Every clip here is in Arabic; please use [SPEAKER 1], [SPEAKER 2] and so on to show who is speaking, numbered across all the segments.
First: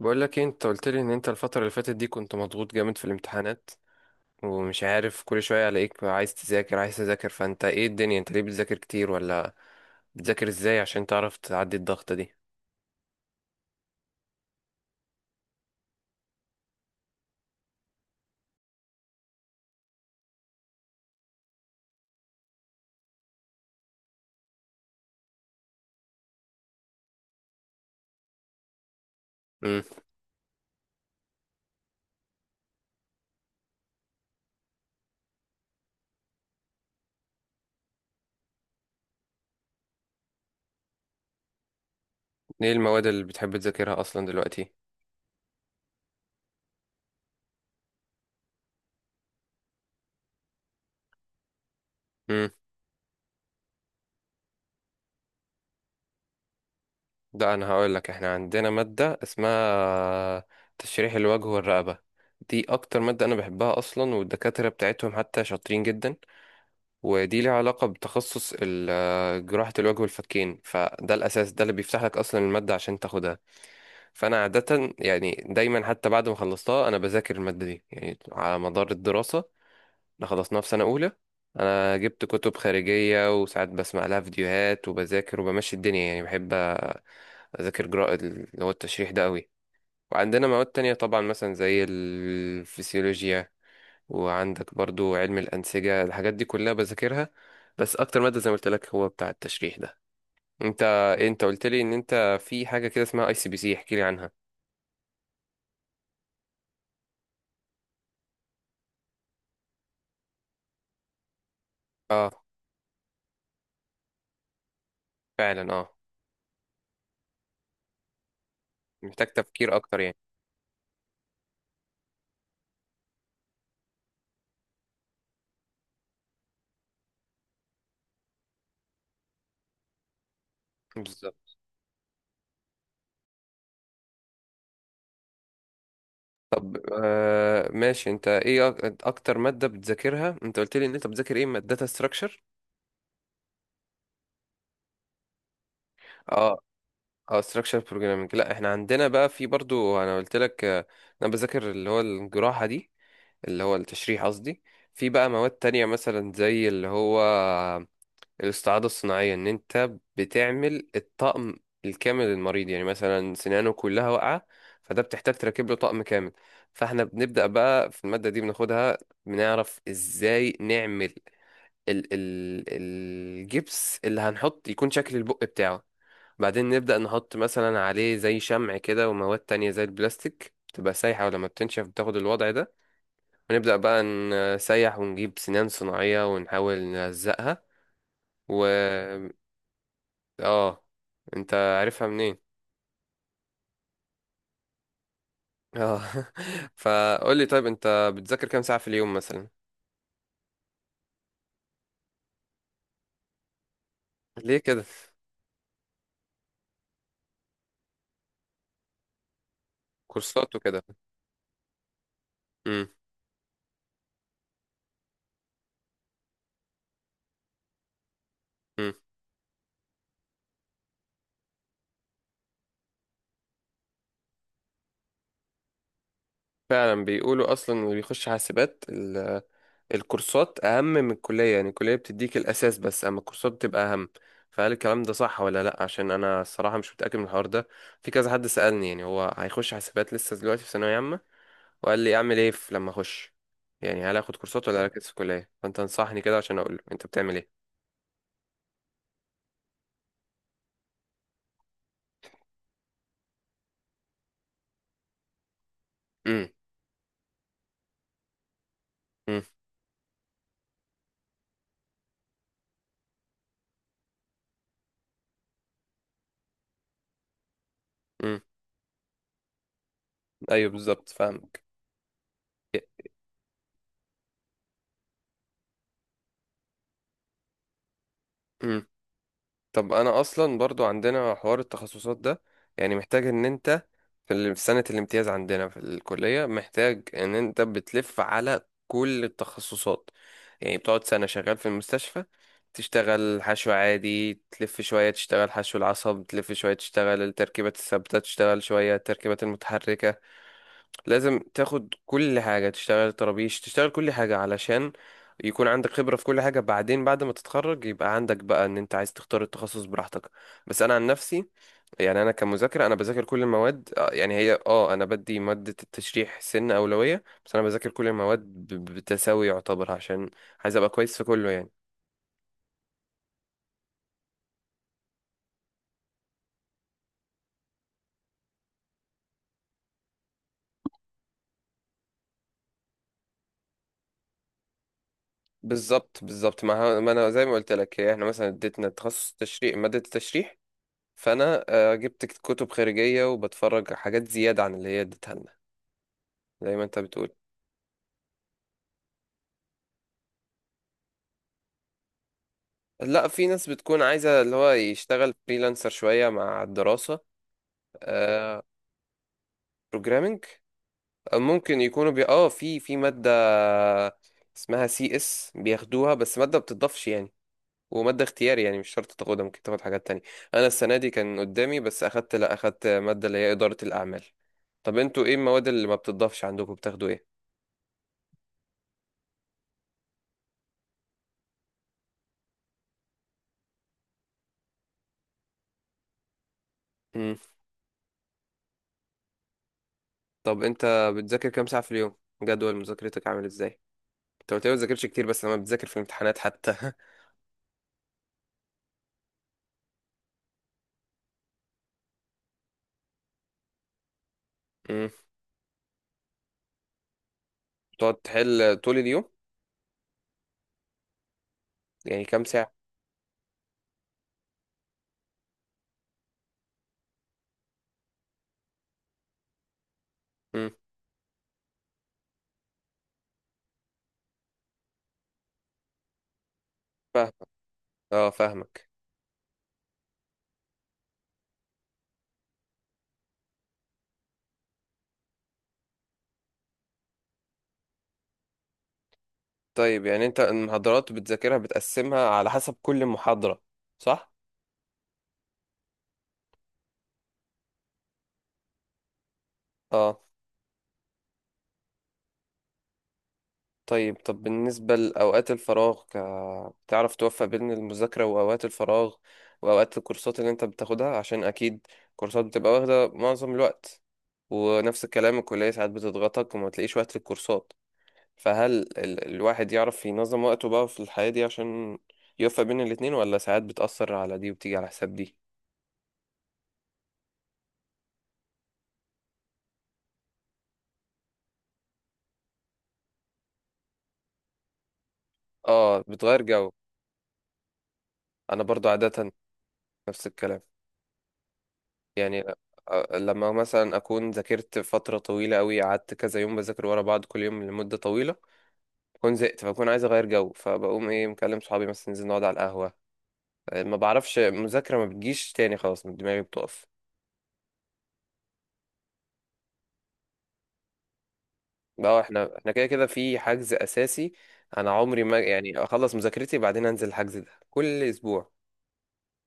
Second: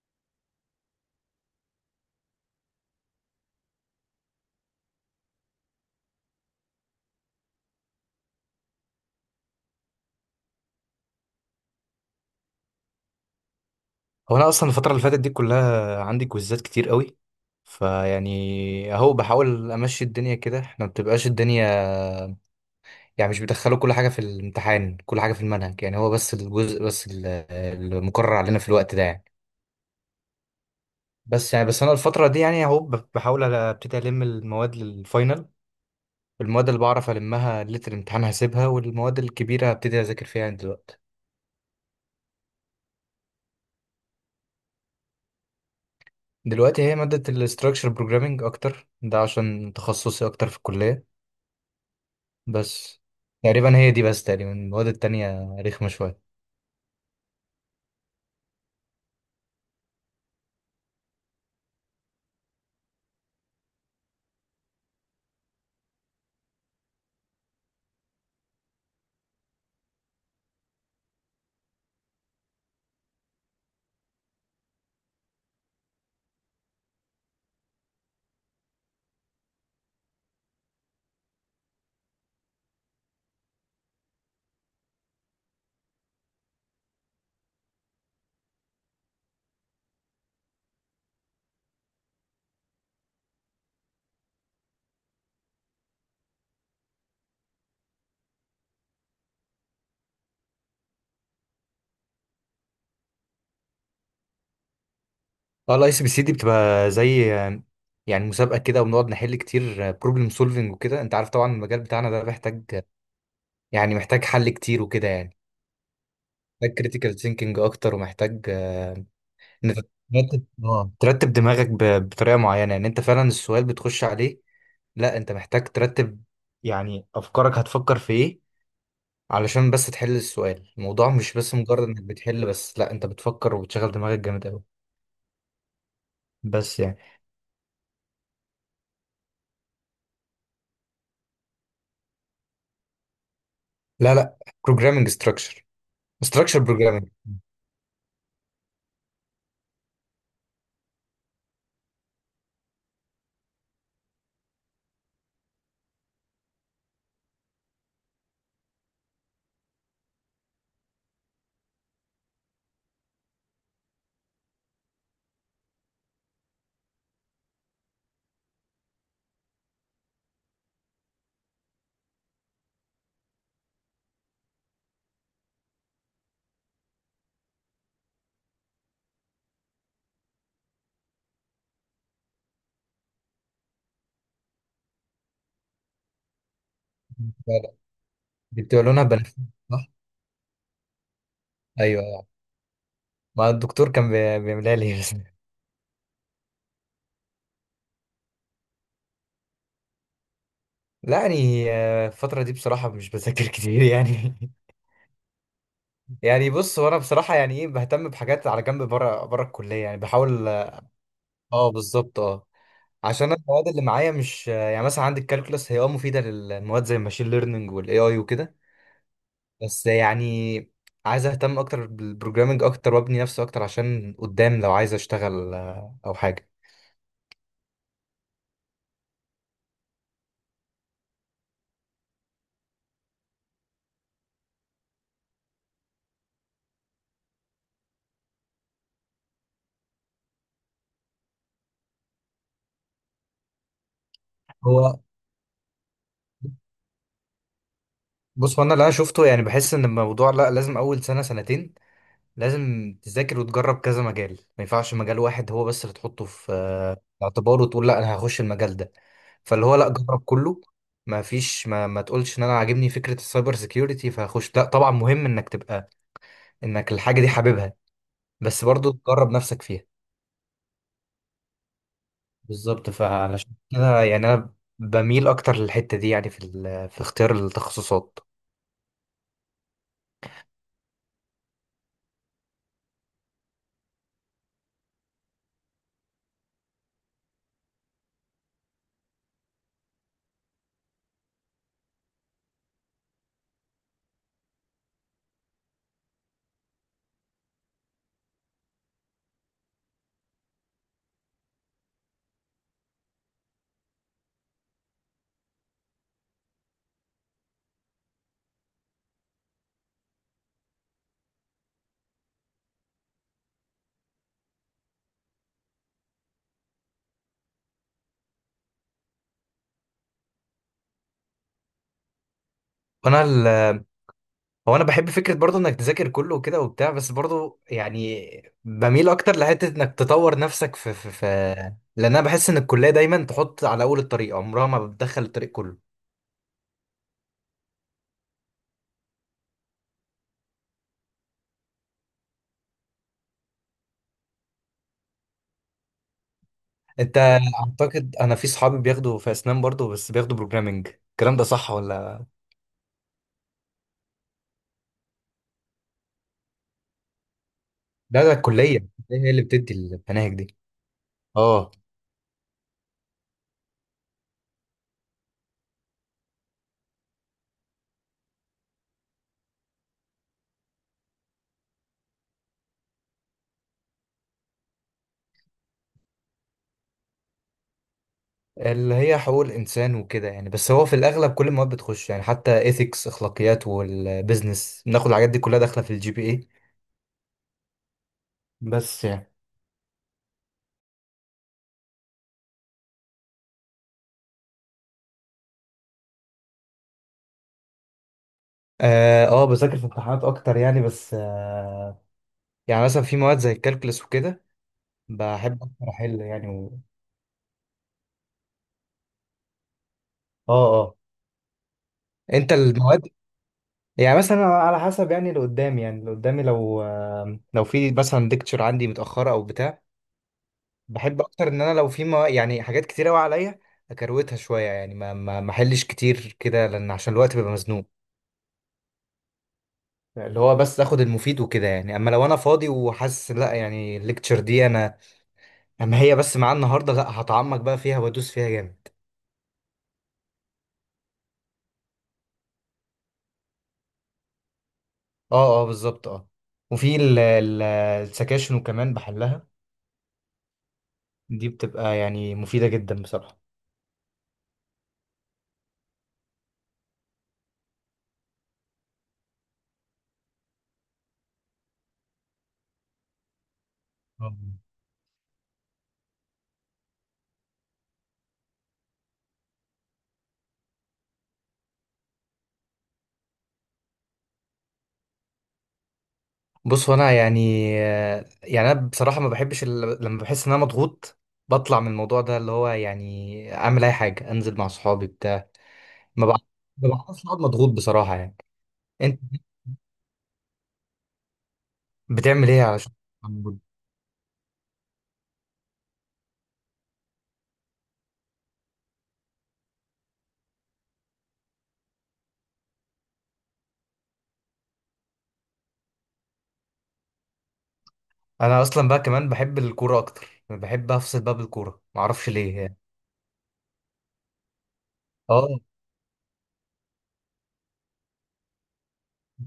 [SPEAKER 1] بقول لك إيه، انت قلت لي ان انت الفترة اللي فاتت دي كنت مضغوط جامد في الامتحانات، ومش عارف كل شوية الاقيك عايز تذاكر عايز تذاكر. فانت ايه الدنيا، انت ليه بتذاكر كتير ولا بتذاكر ازاي عشان تعرف تعدي الضغطة دي؟
[SPEAKER 2] هو انا اصلا الفتره اللي فاتت دي كلها عندي كويزات كتير قوي. فيعني اهو بحاول امشي الدنيا كده، احنا ما بتبقاش الدنيا يعني مش بيدخلوا كل حاجه في الامتحان، كل حاجه في المنهج يعني هو بس الجزء، بس المقرر علينا في الوقت ده يعني.
[SPEAKER 1] امم.
[SPEAKER 2] بس يعني بس انا الفتره دي يعني اهو بحاول ابتدي المواد للفاينل، المواد اللي بعرف المها ليله الامتحان هسيبها، والمواد الكبيره هبتدي اذاكر فيها يعني دلوقتي.
[SPEAKER 1] ايه المواد اللي بتحب تذاكرها اصلا دلوقتي؟
[SPEAKER 2] دلوقتي هي ماده الاستراكشر بروجرامنج اكتر، ده عشان تخصصي اكتر في الكليه.
[SPEAKER 1] امم.
[SPEAKER 2] بس تقريبا هي دي بس، تقريبا المواد التانية رخمة شوية.
[SPEAKER 1] ده انا هقول لك، احنا عندنا مادة اسمها تشريح الوجه والرقبة. دي اكتر مادة انا بحبها اصلا، والدكاترة بتاعتهم حتى شاطرين جدا. ودي ليها علاقة بتخصص جراحة الوجه والفكين، فده الأساس، ده اللي بيفتح لك أصلا المادة عشان تاخدها. فأنا عادة يعني دايما حتى بعد ما خلصتها، أنا بذاكر المادة دي يعني على مدار الدراسة. أنا خلصناها في سنة أولى. أنا جبت كتب خارجية وساعات بسمع لها فيديوهات وبذاكر وبمشي الدنيا، يعني بحب أذاكر جراءة اللي هو التشريح ده قوي. وعندنا مواد تانية طبعا مثلا زي الفسيولوجيا، وعندك برضو علم الأنسجة، الحاجات دي كلها بذاكرها. بس أكتر مادة زي ما قلت لك هو بتاع التشريح ده. أنت إيه، أنت قلت لي إن أنت في حاجة كده اسمها أي سي بي سي، احكي لي عنها.
[SPEAKER 2] اه الاي سي بي سي دي بتبقى زي، يعني مسابقة كده وبنقعد نحل كتير بروبلم سولفنج وكده، انت عارف طبعا المجال بتاعنا ده
[SPEAKER 1] أه.
[SPEAKER 2] محتاج، يعني محتاج حل كتير وكده يعني.
[SPEAKER 1] فعلا أه.
[SPEAKER 2] محتاج كريتيكال ثينكينج اكتر ومحتاج،
[SPEAKER 1] محتاج
[SPEAKER 2] ان
[SPEAKER 1] تفكير
[SPEAKER 2] أنت
[SPEAKER 1] أكتر يعني.
[SPEAKER 2] ترتب، ترتب دماغك بطريقة معينة يعني. انت فعلا السؤال بتخش عليه، لا انت محتاج ترتب يعني افكارك، هتفكر في ايه علشان بس تحل السؤال. الموضوع مش بس
[SPEAKER 1] بالظبط.
[SPEAKER 2] مجرد انك بتحل، بس لا انت بتفكر وبتشغل دماغك جامد قوي. بس يعني.
[SPEAKER 1] آه ماشي، أنت إيه أكتر مادة بتذاكرها؟ أنت قلت لي إن أنت بتذاكر إيه، مادة داتا ستراكشر؟
[SPEAKER 2] لا لا. programming structure.
[SPEAKER 1] أه.
[SPEAKER 2] structure programming.
[SPEAKER 1] اه ستراكشر بروجرامنج، لا احنا عندنا بقى في برضو، انا قلت لك، انا بذاكر اللي هو الجراحه دي، اللي هو التشريح قصدي. في بقى مواد تانية مثلا زي اللي هو الاستعاضة الصناعية، ان انت بتعمل الطقم الكامل للمريض، يعني مثلا سنانه كلها واقعة، فده بتحتاج تركب له طقم كامل. فاحنا بنبدأ بقى في المادة دي، بناخدها، بنعرف ازاي نعمل ال الجبس اللي هنحط يكون شكل البق بتاعه. بعدين نبدأ نحط مثلا عليه زي شمع كده، ومواد تانية زي البلاستيك بتبقى سايحة ولما بتنشف بتاخد الوضع ده. هنبدأ بقى نسيح ونجيب سنان صناعية ونحاول
[SPEAKER 2] لا
[SPEAKER 1] نلزقها.
[SPEAKER 2] لا، دي
[SPEAKER 1] و
[SPEAKER 2] بتبقى لونها بنفسجي، صح.
[SPEAKER 1] اه، انت
[SPEAKER 2] ايوه
[SPEAKER 1] عارفها
[SPEAKER 2] ايوه،
[SPEAKER 1] منين؟
[SPEAKER 2] ما الدكتور كان بيعملها لي بس.
[SPEAKER 1] اه. فقول لي، طيب انت بتذاكر كام ساعة في اليوم مثلا؟
[SPEAKER 2] لا يعني، الفترة دي بصراحة مش بذاكر كتير يعني.
[SPEAKER 1] ليه كده؟
[SPEAKER 2] يعني بص، وانا بصراحة يعني ايه، بهتم بحاجات على جنب، بره بره الكلية يعني بحاول.
[SPEAKER 1] كورسات وكده؟
[SPEAKER 2] اه بالظبط اه.
[SPEAKER 1] امم.
[SPEAKER 2] عشان أنا المواد اللي معايا مش يعني، مثلا عندي الكالكولس هي اه مفيدة للمواد زي الماشين ليرنينج والاي اي وكده.
[SPEAKER 1] امم.
[SPEAKER 2] بس يعني عايز اهتم اكتر بالبروجرامنج اكتر، وابني نفسي اكتر عشان قدام لو عايز اشتغل، او حاجه.
[SPEAKER 1] فعلا، بيقولوا اصلا اللي بيخش حاسبات الكورسات اهم من الكلية، يعني الكلية بتديك الاساس بس اما الكورسات بتبقى اهم. فهل الكلام ده صح ولا لا؟ عشان انا الصراحة مش متأكد من الحوار ده. في كذا حد سألني يعني هو هيخش حاسبات لسه دلوقتي في ثانوية عامة، وقال لي اعمل ايه لما اخش، يعني هل اخد كورسات ولا
[SPEAKER 2] هو
[SPEAKER 1] اركز في الكليه؟ فانت انصحني كده عشان اقول له انت بتعمل ايه.
[SPEAKER 2] بص، هو انا اللي انا شفته يعني بحس ان الموضوع لا، لازم اول سنه سنتين لازم تذاكر وتجرب كذا مجال. ما ينفعش مجال واحد هو بس اللي تحطه
[SPEAKER 1] امم.
[SPEAKER 2] في، الاعتبار وتقول لا انا هخش المجال ده.
[SPEAKER 1] امم.
[SPEAKER 2] فاللي هو لا، جرب كله. ما فيش، ما تقولش ان انا عاجبني فكره السايبر سيكيورتي فهخش. لا طبعا مهم انك تبقى، انك الحاجه دي حاببها،
[SPEAKER 1] امم.
[SPEAKER 2] بس برضو تجرب نفسك فيها.
[SPEAKER 1] ايوه بالظبط، فاهمك.
[SPEAKER 2] بالظبط. فعلشان كده يعني انا بميل اكتر للحته دي يعني، في في اختيار التخصصات.
[SPEAKER 1] امم. طب انا اصلا برضو عندنا حوار التخصصات ده، يعني محتاج ان انت في سنه الامتياز عندنا في الكليه محتاج ان انت بتلف على كل التخصصات. يعني بتقعد سنه شغال في المستشفى، تشتغل حشو عادي، تلف شوية، تشتغل حشو العصب، تلف شوية، تشتغل التركيبات الثابتة، تشتغل شوية التركيبات المتحركة. لازم تاخد كل حاجة، تشتغل طرابيش، تشتغل كل حاجة علشان يكون عندك خبرة في كل حاجة. بعدين بعد ما تتخرج يبقى عندك بقى ان انت عايز تختار التخصص براحتك. بس انا عن نفسي، يعني انا كمذاكرة انا بذاكر كل المواد، يعني هي انا بدي مادة التشريح سن اولوية، بس انا بذاكر كل المواد بتساوي يعتبر، عشان عايز ابقى كويس في كله يعني.
[SPEAKER 2] وانا هو انا بحب فكره برضو انك تذاكر كله وكده وبتاع، بس برضو يعني بميل اكتر لحته انك تطور نفسك في لان انا بحس ان الكليه دايما تحط على اول الطريق، عمرها ما بتدخل الطريق كله.
[SPEAKER 1] بالظبط بالظبط. ما انا زي ما قلت لك، هي احنا مثلا اديتنا تخصص تشريح مادة التشريح، فانا جبت كتب خارجيه وبتفرج على حاجات زياده عن اللي هي اديتها لنا، زي ما انت
[SPEAKER 2] انت
[SPEAKER 1] بتقول.
[SPEAKER 2] اعتقد انا في صحابي بياخدوا في اسنان برضو، بس بياخدوا بروجرامنج، الكلام ده صح ولا؟
[SPEAKER 1] لا، في ناس بتكون عايزه اللي هو يشتغل فريلانسر شويه مع الدراسه.
[SPEAKER 2] لا ده
[SPEAKER 1] آه.
[SPEAKER 2] الكليه هي اللي بتدي المناهج
[SPEAKER 1] بروجرامنج،
[SPEAKER 2] دي. اه
[SPEAKER 1] ممكن يكونوا بي... اه في ماده اسمها سي اس بياخدوها، بس ماده بتضافش يعني. وماده اختياري، يعني مش شرط تاخدها، ممكن تاخد حاجات تانية. انا السنه دي كان قدامي بس اخدت، لا، اخدت ماده اللي هي اداره الاعمال. طب انتوا ايه المواد اللي ما بتضافش عندكم، بتاخدوا ايه؟
[SPEAKER 2] اللي هي حقوق الإنسان وكده يعني، بس هو في الأغلب كل المواد بتخش يعني، حتى ethics أخلاقيات والبيزنس بناخد الحاجات دي كلها داخلة في الجي بي إيه. بس يعني.
[SPEAKER 1] طب انت بتذاكر كام ساعة في اليوم؟ جدول مذاكرتك عامل ازاي؟ انت قلت لي ما بتذاكرش كتير بس لما بتذاكر في الامتحانات حتى.
[SPEAKER 2] آه، بذاكر في امتحانات أكتر يعني، بس آه يعني مثلا في مواد زي الكالكولس وكده.
[SPEAKER 1] امم.
[SPEAKER 2] بحب أكتر أحل يعني،
[SPEAKER 1] تقعد تحل طول اليوم؟
[SPEAKER 2] آه آه.
[SPEAKER 1] يعني كام
[SPEAKER 2] أنت
[SPEAKER 1] ساعة؟
[SPEAKER 2] المواد يعني مثلا على حسب يعني اللي قدامي، يعني اللي قدامي لو آه لو في مثلا ديكتشر عندي متأخرة أو بتاع.
[SPEAKER 1] امم.
[SPEAKER 2] بحب اكتر ان انا لو في، ما يعني حاجات كتير قوي عليا، اكروتها شويه يعني. ما احلش كتير كده، لان عشان
[SPEAKER 1] فاهم.
[SPEAKER 2] الوقت بيبقى مزنوق.
[SPEAKER 1] اه فاهمك.
[SPEAKER 2] اللي هو بس اخد المفيد وكده يعني. اما لو انا فاضي وحاسس لا يعني الليكتشر دي انا، اما هي بس معايا النهارده، لا هتعمق بقى فيها وادوس فيها جامد.
[SPEAKER 1] طيب يعني انت المحاضرات بتذاكرها، بتقسمها على حسب كل محاضرة، صح؟
[SPEAKER 2] اه اه بالظبط اه. وفي السكاشن وكمان بحلها،
[SPEAKER 1] اه.
[SPEAKER 2] دي بتبقى يعني مفيدة جدا بصراحة.
[SPEAKER 1] طيب، طب بالنسبة لأوقات الفراغ، بتعرف توفق بين المذاكرة وأوقات الفراغ وأوقات الكورسات اللي أنت بتاخدها؟ عشان أكيد كورسات بتبقى واخدة معظم الوقت،
[SPEAKER 2] آه.
[SPEAKER 1] ونفس الكلام الكلية ساعات بتضغطك وما تلاقيش وقت للكورسات. فهل الواحد يعرف ينظم وقته بقى في الحياة دي عشان يوفق بين الاتنين، ولا ساعات بتأثر على دي وبتيجي على حساب دي؟
[SPEAKER 2] بص هو انا يعني، يعني انا بصراحه ما بحبش لما بحس ان انا مضغوط بطلع من الموضوع ده اللي هو يعني اعمل اي حاجه، انزل مع صحابي بتاع.
[SPEAKER 1] آه
[SPEAKER 2] ما بع-
[SPEAKER 1] بتغير جو.
[SPEAKER 2] ما بعرفش اقعد مضغوط بصراحه يعني.
[SPEAKER 1] أنا برضو
[SPEAKER 2] انت
[SPEAKER 1] عادة نفس الكلام، يعني
[SPEAKER 2] بتعمل ايه علشان تبقى
[SPEAKER 1] لما
[SPEAKER 2] مضغوط؟
[SPEAKER 1] مثلا اكون ذاكرت فتره طويله قوي، قعدت كذا يوم بذاكر ورا بعض كل يوم لمده طويله، بكون زهقت. فبكون عايز اغير جو، فبقوم ايه مكلم صحابي مثلا ننزل نقعد على القهوه. ما بعرفش، مذاكره ما بتجيش تاني، خلاص من دماغي بتقف.
[SPEAKER 2] انا اصلا بقى كمان بحب الكوره اكتر، بحب افصل بقى بالكوره، ما
[SPEAKER 1] بقى
[SPEAKER 2] اعرفش
[SPEAKER 1] احنا
[SPEAKER 2] ليه يعني.
[SPEAKER 1] كده كده في حجز اساسي، انا عمري ما
[SPEAKER 2] اه
[SPEAKER 1] يعني اخلص مذاكرتي بعدين انزل، الحجز ده كل اسبوع.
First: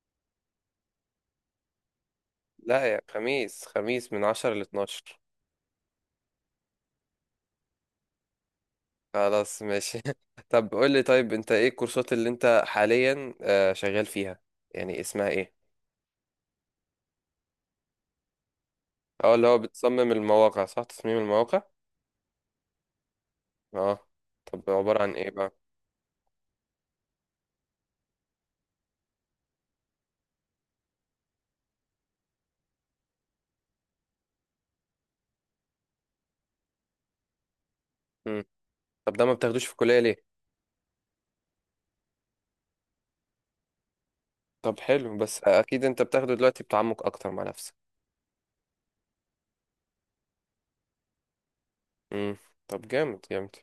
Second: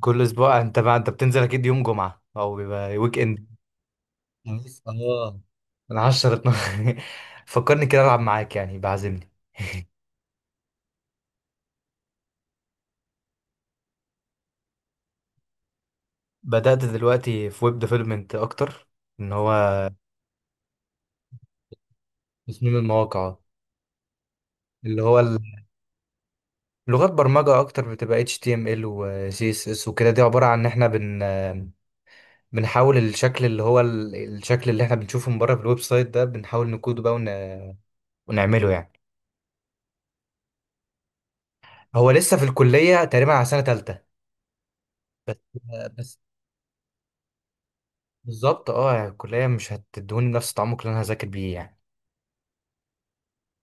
[SPEAKER 2] كل اسبوع. انت بقى انت بتنزل اكيد يوم جمعه او
[SPEAKER 1] لا،
[SPEAKER 2] بيبقى
[SPEAKER 1] يا
[SPEAKER 2] ويك اند.
[SPEAKER 1] خميس خميس من 10 ل 12.
[SPEAKER 2] اه انا 10 12 فكرني كده العب معاك، يعني بعزمني.
[SPEAKER 1] خلاص ماشي. طب قول لي، طيب انت ايه الكورسات اللي انت حاليا، شغال فيها، يعني اسمها ايه؟
[SPEAKER 2] بدأت دلوقتي في ويب ديفلوبمنت أكتر. إن
[SPEAKER 1] اه، اللي
[SPEAKER 2] هو
[SPEAKER 1] هو بتصمم المواقع، صح، تصميم المواقع.
[SPEAKER 2] تصميم المواقع.
[SPEAKER 1] اه. طب عبارة
[SPEAKER 2] اللي
[SPEAKER 1] عن
[SPEAKER 2] هو
[SPEAKER 1] ايه بقى؟
[SPEAKER 2] لغات برمجة أكتر، بتبقى HTML و CSS وكده. دي عبارة عن إن إحنا بنحاول الشكل اللي هو الشكل اللي إحنا بنشوفه من بره في الويب سايت ده، بنحاول نكوده بقى
[SPEAKER 1] مم.
[SPEAKER 2] ونعمله يعني.
[SPEAKER 1] طب ده ما بتاخدوش في الكلية ليه؟
[SPEAKER 2] هو لسه في الكلية تقريبا على سنة تالتة.
[SPEAKER 1] طب حلو، بس اكيد انت
[SPEAKER 2] بس
[SPEAKER 1] بتاخده دلوقتي بتعمق اكتر مع نفسك.
[SPEAKER 2] بالظبط اه، يعني الكلية مش هتدوني نفس التعمق اللي أنا هذاكر بيه يعني.
[SPEAKER 1] مم. طب جامد جامد.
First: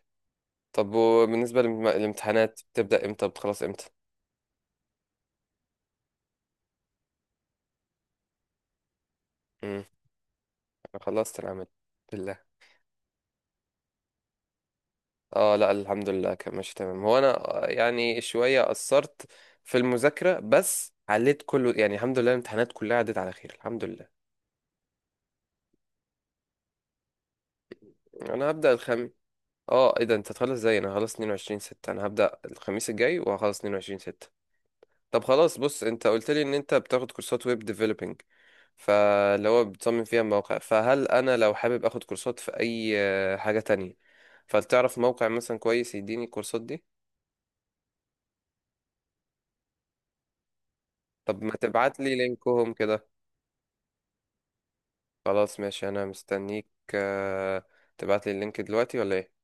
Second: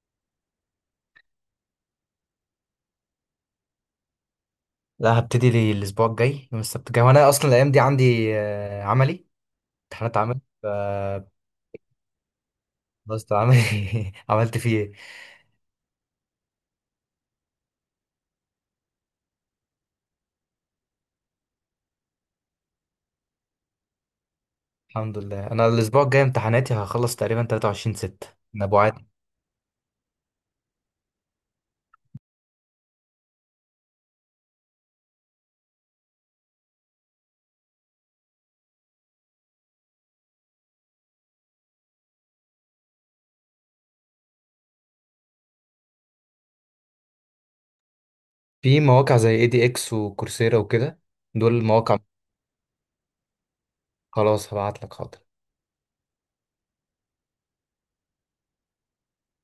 [SPEAKER 1] طب وبالنسبة للامتحانات، بتبدأ امتى، بتخلص امتى؟
[SPEAKER 2] لا هبتدي لي الأسبوع الجاي يوم السبت الجاي، وأنا أصلا الأيام دي عندي، عملي،
[SPEAKER 1] مم.
[SPEAKER 2] امتحانات عمل.
[SPEAKER 1] انا خلصت العمل. بالله؟
[SPEAKER 2] خلصت عامل عملت فيه ايه.
[SPEAKER 1] اه، لا الحمد لله كان ماشي تمام. هو انا يعني شوية قصرت في المذاكرة بس عليت كله، يعني الحمد لله الامتحانات كلها عدت على خير، الحمد لله.
[SPEAKER 2] الحمد لله، انا الاسبوع الجاي امتحاناتي هخلص تقريبا 23 6.
[SPEAKER 1] انا هبدأ
[SPEAKER 2] نبوعات.
[SPEAKER 1] الخميس. اه ايه ده، انت هتخلص ازاي؟ انا هخلص 22 6. انا هبدأ الخميس الجاي وهخلص 22 6. طب خلاص، بص، انت قلت لي ان انت بتاخد كورسات ويب ديفلوبينج، فاللي هو بتصمم فيها مواقع. فهل انا لو حابب اخد كورسات في اي حاجة تانية، فلتعرف موقع مثلا كويس يديني الكورسات دي؟
[SPEAKER 2] في مواقع زي اي دي اكس وكورسيرا وكده،
[SPEAKER 1] طب ما
[SPEAKER 2] دول المواقع.
[SPEAKER 1] تبعت لي لينكهم كده.
[SPEAKER 2] خلاص هبعت لك حاضر.
[SPEAKER 1] خلاص ماشي، انا مستنيك. آه، تبعت لي اللينك دلوقتي ولا ايه؟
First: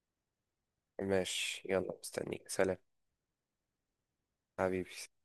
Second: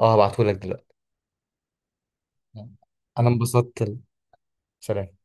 [SPEAKER 2] اه هبعته لك دلوقتي.
[SPEAKER 1] ماشي، يلا مستنيك، سلام.
[SPEAKER 2] انا انبسطت.
[SPEAKER 1] حبيبي.
[SPEAKER 2] سلام.